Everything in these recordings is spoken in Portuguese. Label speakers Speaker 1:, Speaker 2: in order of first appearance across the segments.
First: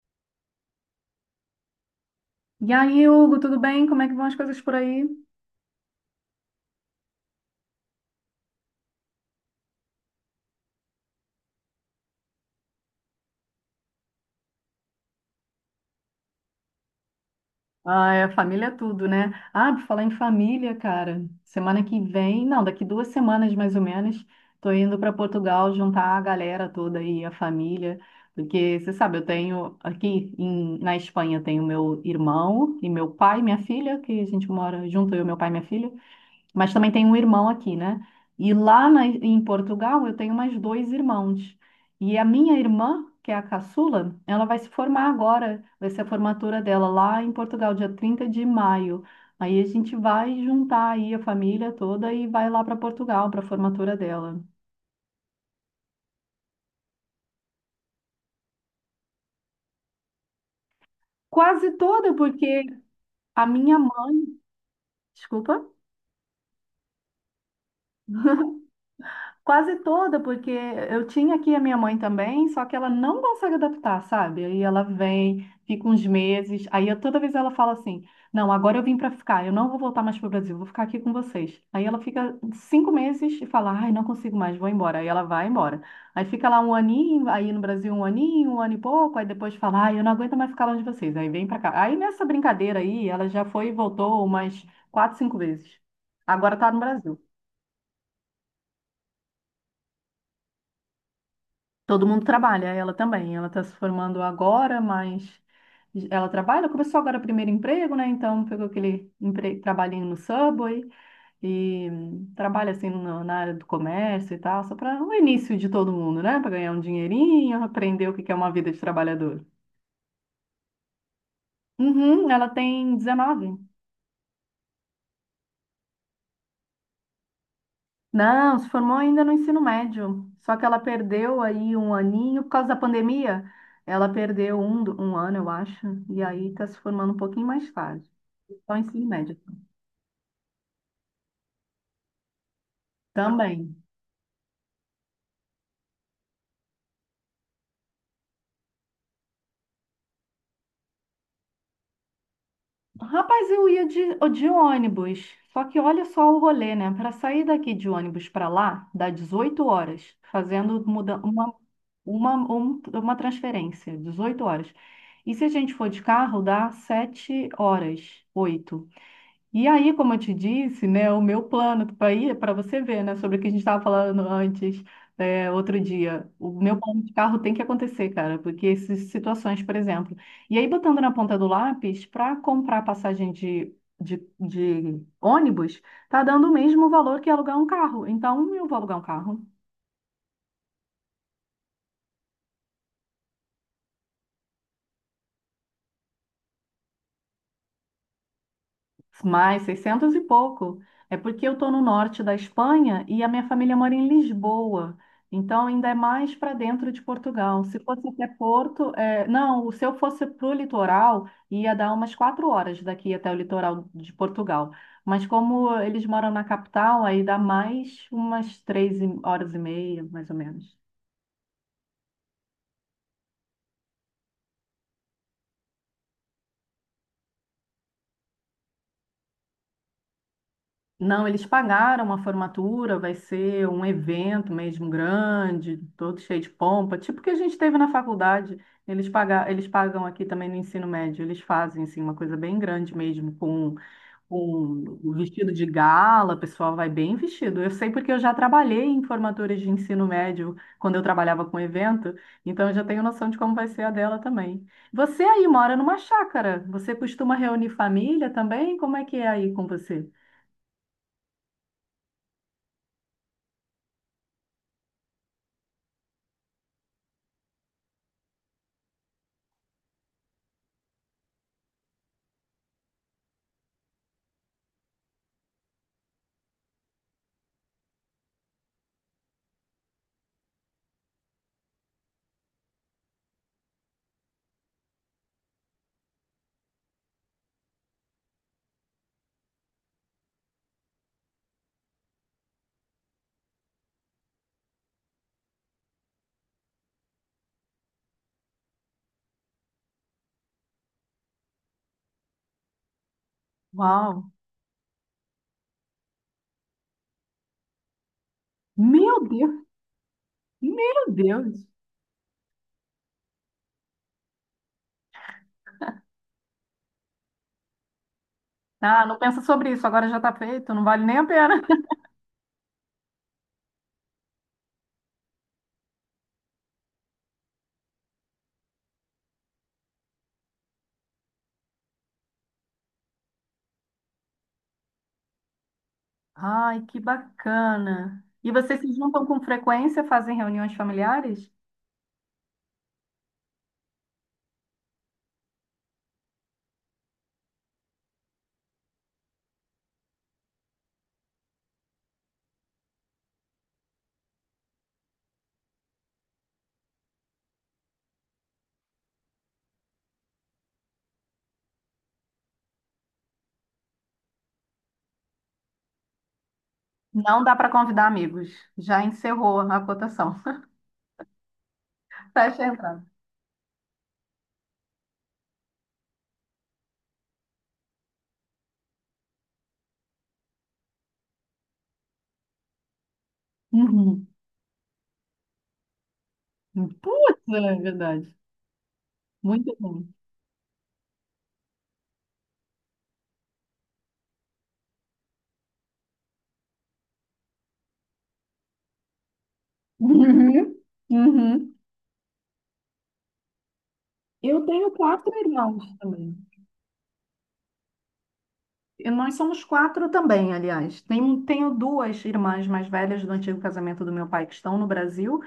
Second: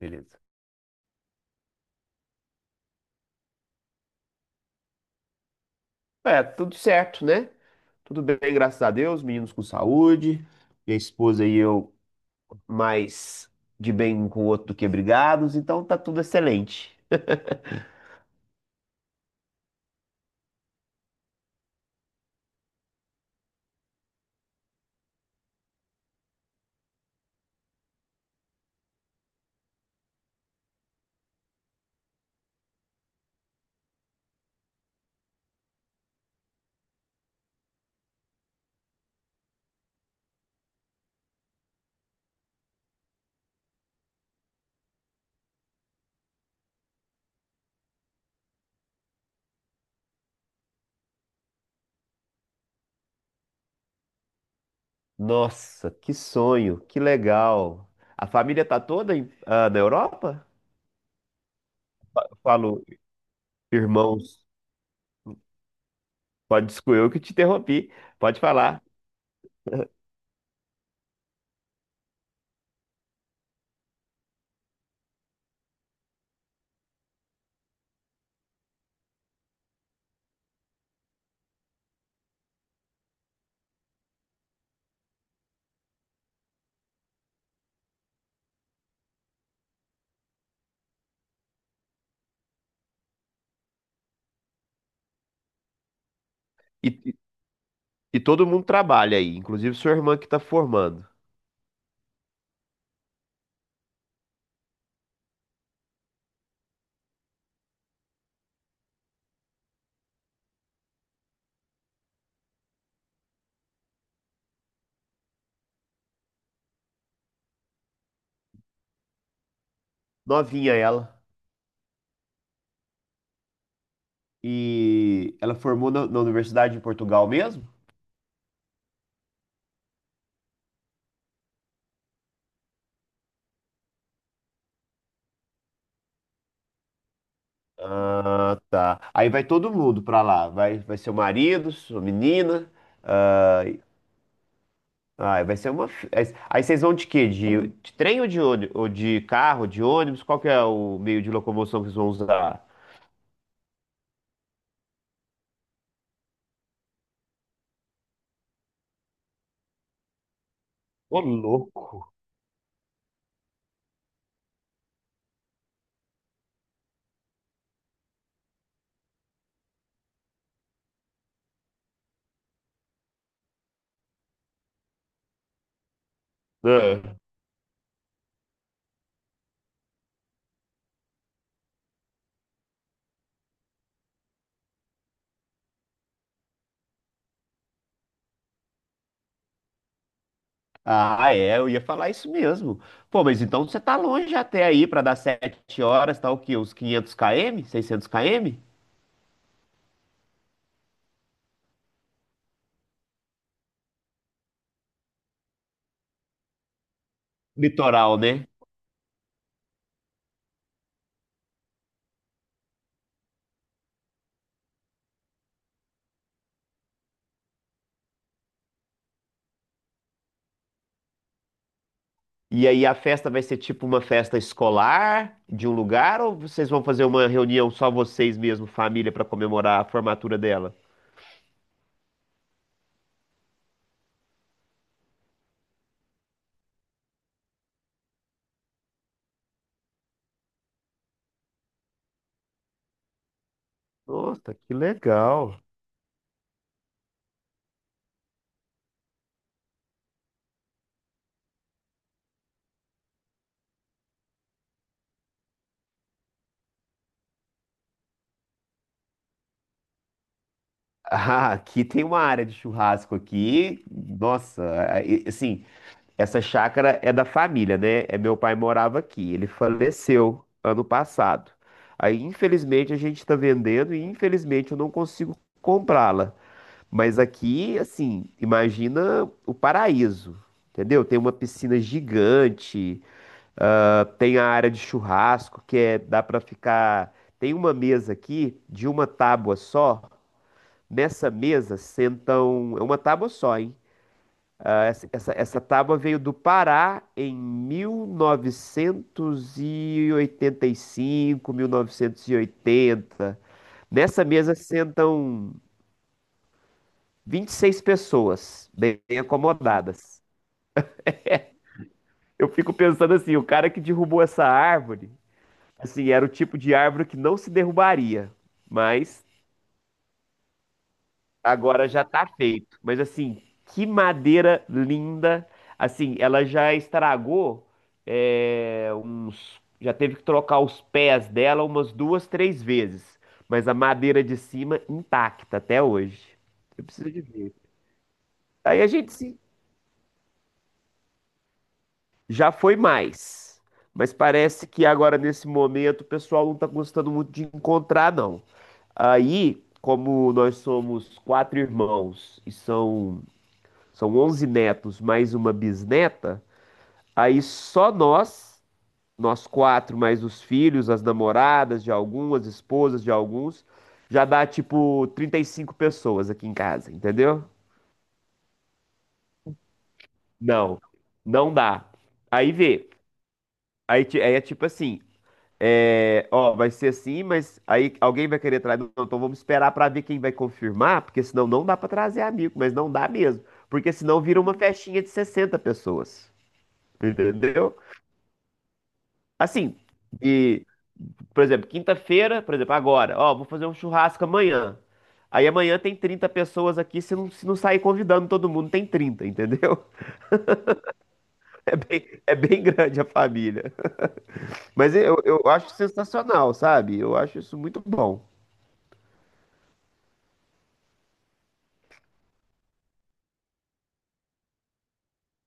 Speaker 1: Beleza.
Speaker 2: E aí, Hugo, tudo bem? Como é que vão as coisas por aí?
Speaker 1: É, tudo certo, né? Tudo bem, graças a Deus, meninos com saúde, minha esposa e eu mais de bem um com o outro do que brigados, então tá tudo excelente.
Speaker 2: Ah, é, família é tudo, né? Ah, por falar em família, cara, semana que vem, não, daqui 2 semanas mais ou menos, tô indo para Portugal juntar a galera toda aí, a família, porque você sabe, eu tenho aqui na Espanha tenho meu irmão e meu pai, e minha filha, que a gente mora junto, eu, meu pai e minha filha. Mas também tenho um irmão aqui, né? E lá em Portugal eu tenho mais dois irmãos. E a minha irmã, que é a caçula, ela vai se formar agora, vai ser a formatura dela lá em Portugal, dia 30 de maio. Aí a gente vai juntar aí a família toda e vai lá para Portugal para a formatura dela.
Speaker 1: Nossa, que sonho, que legal. A família tá toda na Europa?
Speaker 2: Quase toda,
Speaker 1: Eu
Speaker 2: porque
Speaker 1: falo,
Speaker 2: a minha mãe,
Speaker 1: irmãos,
Speaker 2: desculpa.
Speaker 1: pode desculpa, eu que te interrompi, pode falar.
Speaker 2: Quase toda, porque eu tinha aqui a minha mãe também, só que ela não consegue adaptar, sabe? Aí ela vem, fica uns meses, aí toda vez ela fala assim: Não, agora eu vim para ficar, eu não vou voltar mais para o Brasil, vou ficar aqui com vocês. Aí ela fica 5 meses e fala: Ai, não consigo mais, vou embora. Aí ela vai embora. Aí fica lá um aninho, aí no Brasil um aninho, um ano e pouco, aí depois fala: Ai, eu não aguento mais ficar longe de vocês. Aí vem para cá. Aí nessa brincadeira aí, ela já foi e voltou umas quatro, cinco vezes. Agora tá no
Speaker 1: E, e
Speaker 2: Brasil.
Speaker 1: e todo mundo trabalha aí, inclusive sua irmã que tá formando.
Speaker 2: Todo mundo trabalha, ela também. Ela está se formando agora, mas ela trabalha. Começou agora o primeiro emprego, né? Então pegou aquele trabalhinho no Subway e trabalha assim na área do comércio e tal, só para o início de todo mundo, né? Para ganhar um dinheirinho, aprender o que que é uma vida de trabalhador.
Speaker 1: Novinha ela.
Speaker 2: Uhum, ela tem 19.
Speaker 1: E ela formou na Universidade de Portugal mesmo?
Speaker 2: Não, se formou ainda no ensino médio. Só que ela perdeu aí um aninho por causa da pandemia. Ela perdeu um, um ano, eu acho, e aí está se formando um pouquinho mais tarde.
Speaker 1: Ah,
Speaker 2: Só ensino
Speaker 1: tá. Aí
Speaker 2: médio
Speaker 1: vai todo mundo pra lá. Vai, vai seu marido, sua menina. ah,
Speaker 2: também.
Speaker 1: vai ser uma. Fi- Aí vocês vão de quê? De trem ou ou de carro, de ônibus? Qual que é o meio de locomoção que vocês vão usar?
Speaker 2: Rapaz, eu ia de ônibus. Só que olha só o rolê, né? Para sair daqui de ônibus para lá, dá 18 horas, fazendo muda,
Speaker 1: Ô, louco.
Speaker 2: uma transferência, 18 horas. E se a gente for de carro, dá 7 horas, 8. E aí, como eu te disse, né, o meu plano para ir, para você ver, né, sobre o que a gente estava falando antes, é, outro dia, o meu
Speaker 1: Ah,
Speaker 2: plano de carro tem que acontecer, cara, porque essas situações, por exemplo. E aí, botando na ponta do lápis, para comprar passagem de ônibus, tá dando o mesmo valor que alugar um carro. Então, eu vou alugar um carro.
Speaker 1: Ah, é, eu ia falar isso mesmo. Pô, mas então você tá longe até aí pra dar 7 horas, tá o quê? Uns 500 km? 600 km?
Speaker 2: Mais 600 e pouco. É porque eu estou no norte da Espanha e a minha família mora em Lisboa. Então, ainda é mais para dentro de Portugal. Se fosse
Speaker 1: Litoral,
Speaker 2: até
Speaker 1: né?
Speaker 2: Porto, é, não, se eu fosse para o litoral, ia dar umas 4 horas daqui até o litoral de Portugal. Mas como eles moram na capital, aí dá mais umas três horas e meia, mais ou menos.
Speaker 1: E aí a festa vai ser tipo uma festa escolar de um lugar ou vocês vão fazer uma reunião só vocês mesmo, família, para comemorar a formatura dela?
Speaker 2: Não, eles pagaram a formatura, vai ser um evento mesmo grande, todo cheio de pompa, tipo que a gente teve na faculdade. Eles pagam aqui também no ensino médio, eles fazem assim, uma coisa bem grande mesmo,
Speaker 1: Nossa, que
Speaker 2: com o vestido
Speaker 1: legal.
Speaker 2: de gala, o pessoal vai bem vestido. Eu sei porque eu já trabalhei em formaturas de ensino médio quando eu trabalhava com evento, então eu já tenho noção de como vai ser a dela também. Você aí mora numa chácara, você costuma reunir família também? Como é que é aí com você?
Speaker 1: Ah, aqui tem uma área de churrasco aqui. Nossa, aí, assim, essa chácara é da família, né? É meu pai morava aqui. Ele faleceu ano passado. Aí, infelizmente, a gente está vendendo e infelizmente eu não consigo comprá-la. Mas aqui, assim, imagina o paraíso, entendeu? Tem uma piscina gigante, ah, tem a área de churrasco, que é, dá pra ficar. Tem uma mesa aqui de uma tábua só. Nessa mesa sentam. É uma tábua só, hein? Ah, essa tábua veio do Pará em 1985, 1980. Nessa
Speaker 2: Uau!
Speaker 1: mesa sentam 26 pessoas bem
Speaker 2: Meu
Speaker 1: bem
Speaker 2: Deus,
Speaker 1: acomodadas.
Speaker 2: meu Deus.
Speaker 1: Eu fico pensando assim, o cara que derrubou essa árvore, assim, era o tipo de árvore que não se derrubaria,
Speaker 2: Ah, não
Speaker 1: mas
Speaker 2: pensa sobre isso, agora já está feito, não vale nem a pena.
Speaker 1: agora já tá feito. Mas assim, que madeira linda, assim, ela já estragou é, uns, já teve que trocar os pés dela umas duas, três vezes, mas a madeira de cima intacta até hoje.
Speaker 2: Ai,
Speaker 1: Eu
Speaker 2: que
Speaker 1: preciso de ver.
Speaker 2: bacana. E vocês
Speaker 1: Aí a
Speaker 2: se
Speaker 1: gente
Speaker 2: juntam
Speaker 1: se
Speaker 2: com frequência, fazem reuniões familiares?
Speaker 1: Já foi mais. Mas parece que agora, nesse momento, o pessoal não tá gostando muito de encontrar, não. Aí, como nós somos quatro irmãos e são 11 netos mais uma bisneta, aí só nós, nós quatro, mais os filhos, as namoradas de algumas, esposas de alguns, já dá tipo 35 pessoas aqui em casa,
Speaker 2: Não
Speaker 1: entendeu?
Speaker 2: dá para convidar amigos. Já encerrou a cotação.
Speaker 1: Não, não dá. Aí
Speaker 2: Fecha a
Speaker 1: vê.
Speaker 2: entrada.
Speaker 1: Aí é tipo assim, é, ó, vai ser assim, mas aí alguém vai querer trazer. Não, então vamos esperar pra ver quem vai confirmar, porque senão não dá pra trazer amigo, mas não dá mesmo. Porque senão
Speaker 2: Uhum.
Speaker 1: vira uma festinha de 60 pessoas.
Speaker 2: Putz, é
Speaker 1: Entendeu?
Speaker 2: verdade. Muito
Speaker 1: Assim,
Speaker 2: bom.
Speaker 1: e, por exemplo, quinta-feira, por exemplo, agora, ó, vou fazer um churrasco amanhã. Aí amanhã tem 30 pessoas aqui, se não sair convidando todo mundo, tem 30, entendeu?
Speaker 2: Uhum. Uhum.
Speaker 1: É bem grande a família.
Speaker 2: Eu tenho
Speaker 1: Mas eu,
Speaker 2: quatro
Speaker 1: eu acho
Speaker 2: irmãos também.
Speaker 1: sensacional, sabe? Eu acho isso muito bom.
Speaker 2: E nós somos quatro também, aliás. Tenho duas irmãs mais velhas do antigo casamento do meu pai que estão no Brasil.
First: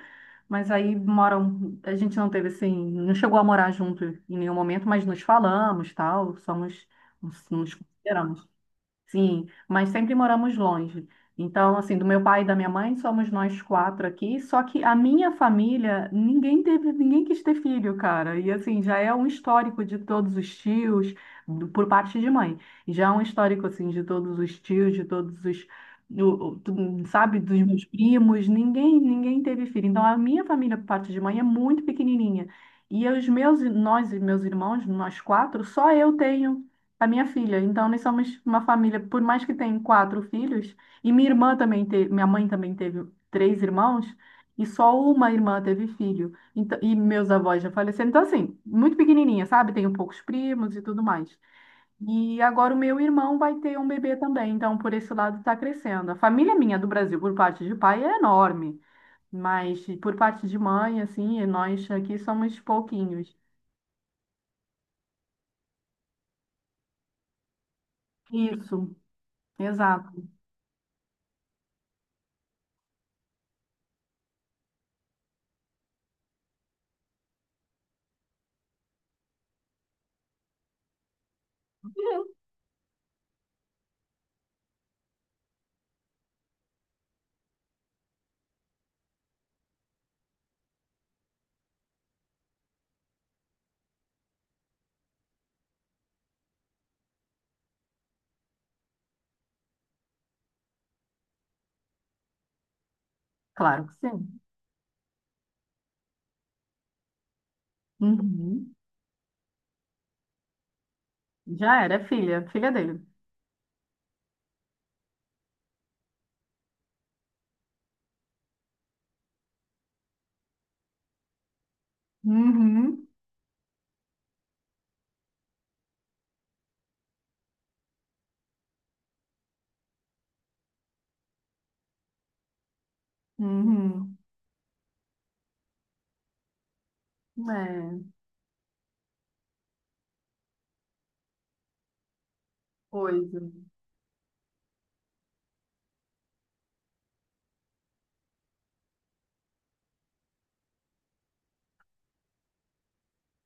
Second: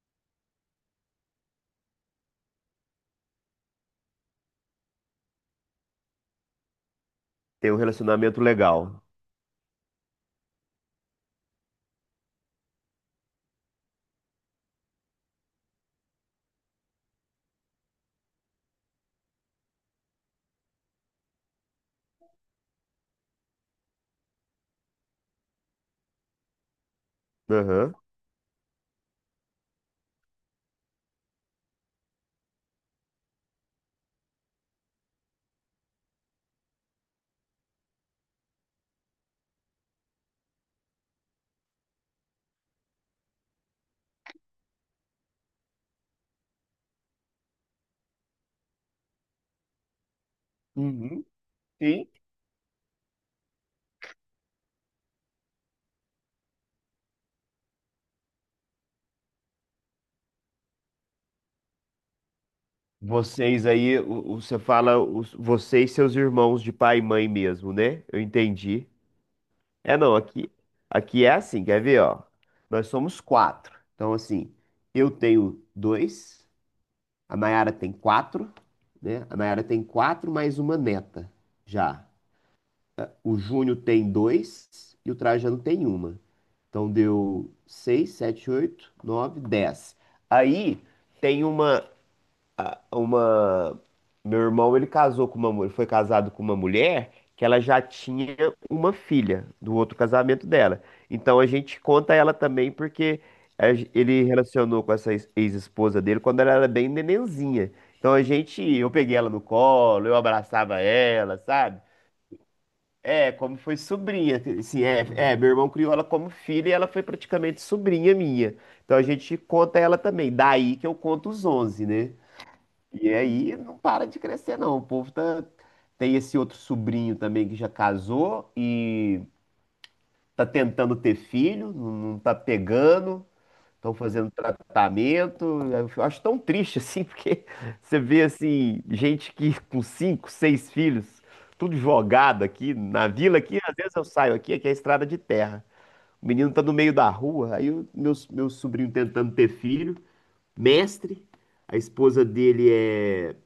Speaker 2: Mas aí moram, a gente não teve assim, não chegou a morar junto em nenhum momento, mas nos falamos, tal, somos, nos
Speaker 1: Tem
Speaker 2: nos
Speaker 1: um relacionamento
Speaker 2: consideramos.
Speaker 1: legal.
Speaker 2: Sim, mas sempre moramos longe. Então, assim, do meu pai e da minha mãe, somos nós quatro aqui. Só que a minha família, ninguém teve, ninguém quis ter filho, cara. E assim, já é um histórico de todos os tios, por parte de mãe. E já é um histórico, assim, de todos os tios, de todos os, o- o- tu- sabe, dos meus
Speaker 1: Aham.
Speaker 2: primos. Ninguém teve filho. Então, a minha família, por parte de mãe, é muito pequenininha. E os meus, nós e meus irmãos, nós quatro, só eu tenho a minha filha. Então, nós somos uma família, por mais que tenha quatro filhos, e minha irmã também teve, minha mãe também teve três irmãos, e só uma irmã teve filho. Então, e meus avós já faleceram. Então, assim, muito pequenininha, sabe? Tenho poucos primos e tudo
Speaker 1: Uhum.
Speaker 2: mais.
Speaker 1: Sim.
Speaker 2: E agora o meu irmão vai ter um bebê também, então por esse lado está crescendo. A família minha do Brasil, por parte de pai, é enorme, mas por parte de mãe, assim, nós aqui somos pouquinhos.
Speaker 1: Vocês aí, você e seus irmãos de pai e mãe mesmo, né? Eu entendi.
Speaker 2: Isso,
Speaker 1: É
Speaker 2: exato.
Speaker 1: não, aqui, é assim, quer ver, ó? Nós somos quatro. Então, assim, eu tenho dois, a Nayara tem quatro, né? A Nayara tem quatro mais uma neta já. O Júnior tem dois e o Trajano tem uma. Então deu seis, sete, oito, nove, dez. Aí tem uma. a- uma. Meu irmão, ele casou com ele foi casado com uma mulher que ela já tinha uma filha do outro casamento dela. Então a gente conta ela também porque
Speaker 2: Claro que
Speaker 1: ele
Speaker 2: sim.
Speaker 1: relacionou com essa ex-esposa dele quando ela era bem nenenzinha. Então a gente,
Speaker 2: Uhum.
Speaker 1: eu peguei ela no colo, eu abraçava ela, sabe?
Speaker 2: Já era, é filha, filha dele.
Speaker 1: É, como foi sobrinha, assim, meu irmão criou ela como filha e ela foi praticamente sobrinha minha. Então a gente conta ela também. Daí que eu conto os 11, né?
Speaker 2: Uhum,
Speaker 1: E aí não para de crescer, não. O povo tá. Tem esse outro sobrinho também que já casou e tá tentando ter filho, não tá pegando, estão
Speaker 2: uhum.
Speaker 1: fazendo tratamento. Eu acho tão triste assim, porque você
Speaker 2: É,
Speaker 1: vê assim, gente que com cinco, seis filhos, tudo jogado aqui na vila,
Speaker 2: coisa.
Speaker 1: aqui às vezes eu saio aqui, aqui é estrada de terra. O menino tá no meio da rua, aí o meu sobrinho tentando ter filho, mestre, a esposa dele é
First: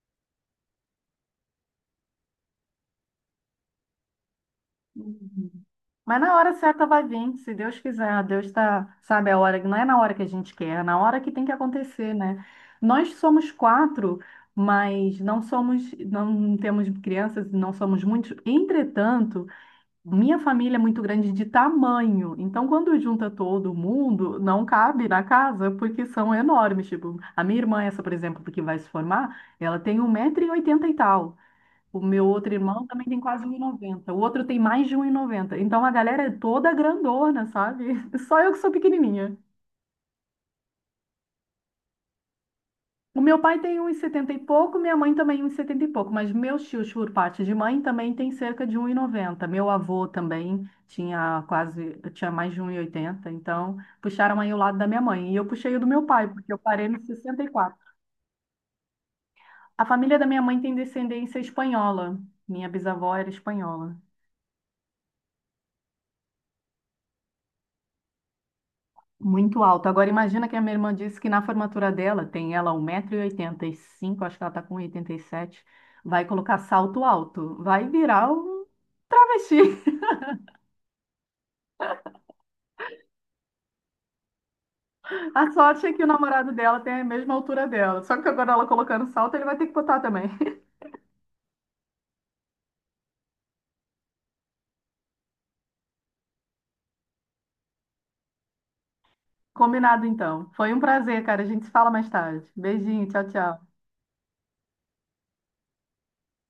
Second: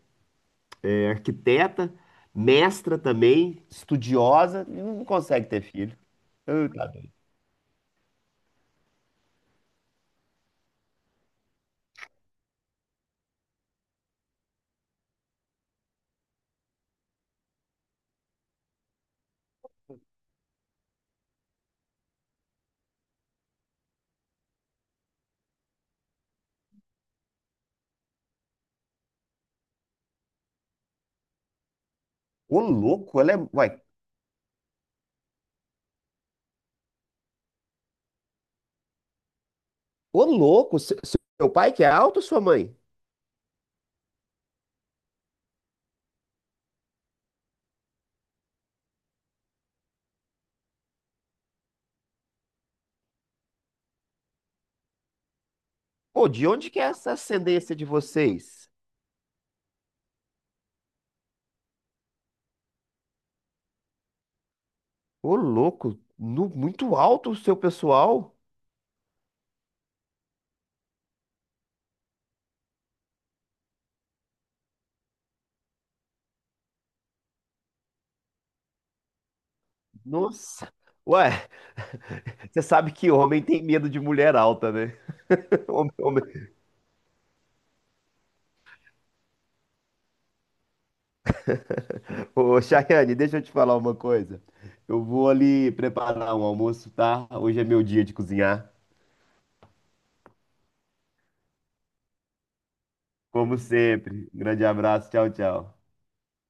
Speaker 1: é arquiteta, mestra também, estudiosa, e não consegue
Speaker 2: Uhum.
Speaker 1: ter filho.
Speaker 2: Mas na hora certa
Speaker 1: Tá
Speaker 2: vai
Speaker 1: doido.
Speaker 2: vir, se Deus quiser. Deus tá, sabe, a hora, não é na hora que a gente quer, é na hora que tem que acontecer, né? Nós somos quatro, mas não somos, não temos crianças, não somos muitos. Entretanto, minha família é muito grande de tamanho, então quando junta todo mundo, não cabe na casa porque são enormes. Tipo, a minha irmã, essa, por exemplo, que vai se formar, ela tem 1,80 m e tal. O meu outro
Speaker 1: Ô
Speaker 2: irmão também
Speaker 1: louco,
Speaker 2: tem
Speaker 1: ela é.
Speaker 2: quase um e
Speaker 1: Uai,
Speaker 2: noventa O outro tem mais de 1,90 m. Então a galera é toda grandona, sabe? Só eu que sou pequenininha.
Speaker 1: ô louco, seu pai que é alto ou sua mãe?
Speaker 2: O meu pai tem uns 70 e pouco, minha mãe também uns 70 e pouco, mas meus tios, por parte de mãe, também tem cerca de 1,90. Meu avô também tinha quase, tinha mais de 1,80, então puxaram aí o lado da minha mãe. E eu puxei o do meu pai,
Speaker 1: Pô, de
Speaker 2: porque eu
Speaker 1: onde que é
Speaker 2: parei no
Speaker 1: essa ascendência
Speaker 2: 64.
Speaker 1: de vocês?
Speaker 2: A família da minha mãe tem descendência espanhola. Minha bisavó era espanhola.
Speaker 1: Ô louco, muito alto o seu pessoal?
Speaker 2: Muito alto. Agora imagina que a minha irmã disse que na formatura dela, tem ela 1,85m, acho que ela está com 87, vai colocar salto alto. Vai virar um travesti.
Speaker 1: Nossa. Ué, você sabe que homem tem medo de mulher alta, né?
Speaker 2: A sorte é
Speaker 1: Homem,
Speaker 2: que o
Speaker 1: homem.
Speaker 2: namorado dela tem a mesma altura dela. Só que agora ela colocando salto, ele vai ter que botar também.
Speaker 1: Ô, Chayane, deixa eu te falar uma coisa. Eu vou ali preparar um almoço, tá? Hoje é meu dia de cozinhar.
Speaker 2: Combinado então. Foi um prazer, cara. A gente se fala mais tarde. Beijinho, tchau,
Speaker 1: Como
Speaker 2: tchau.
Speaker 1: sempre. Grande abraço. Tchau, tchau.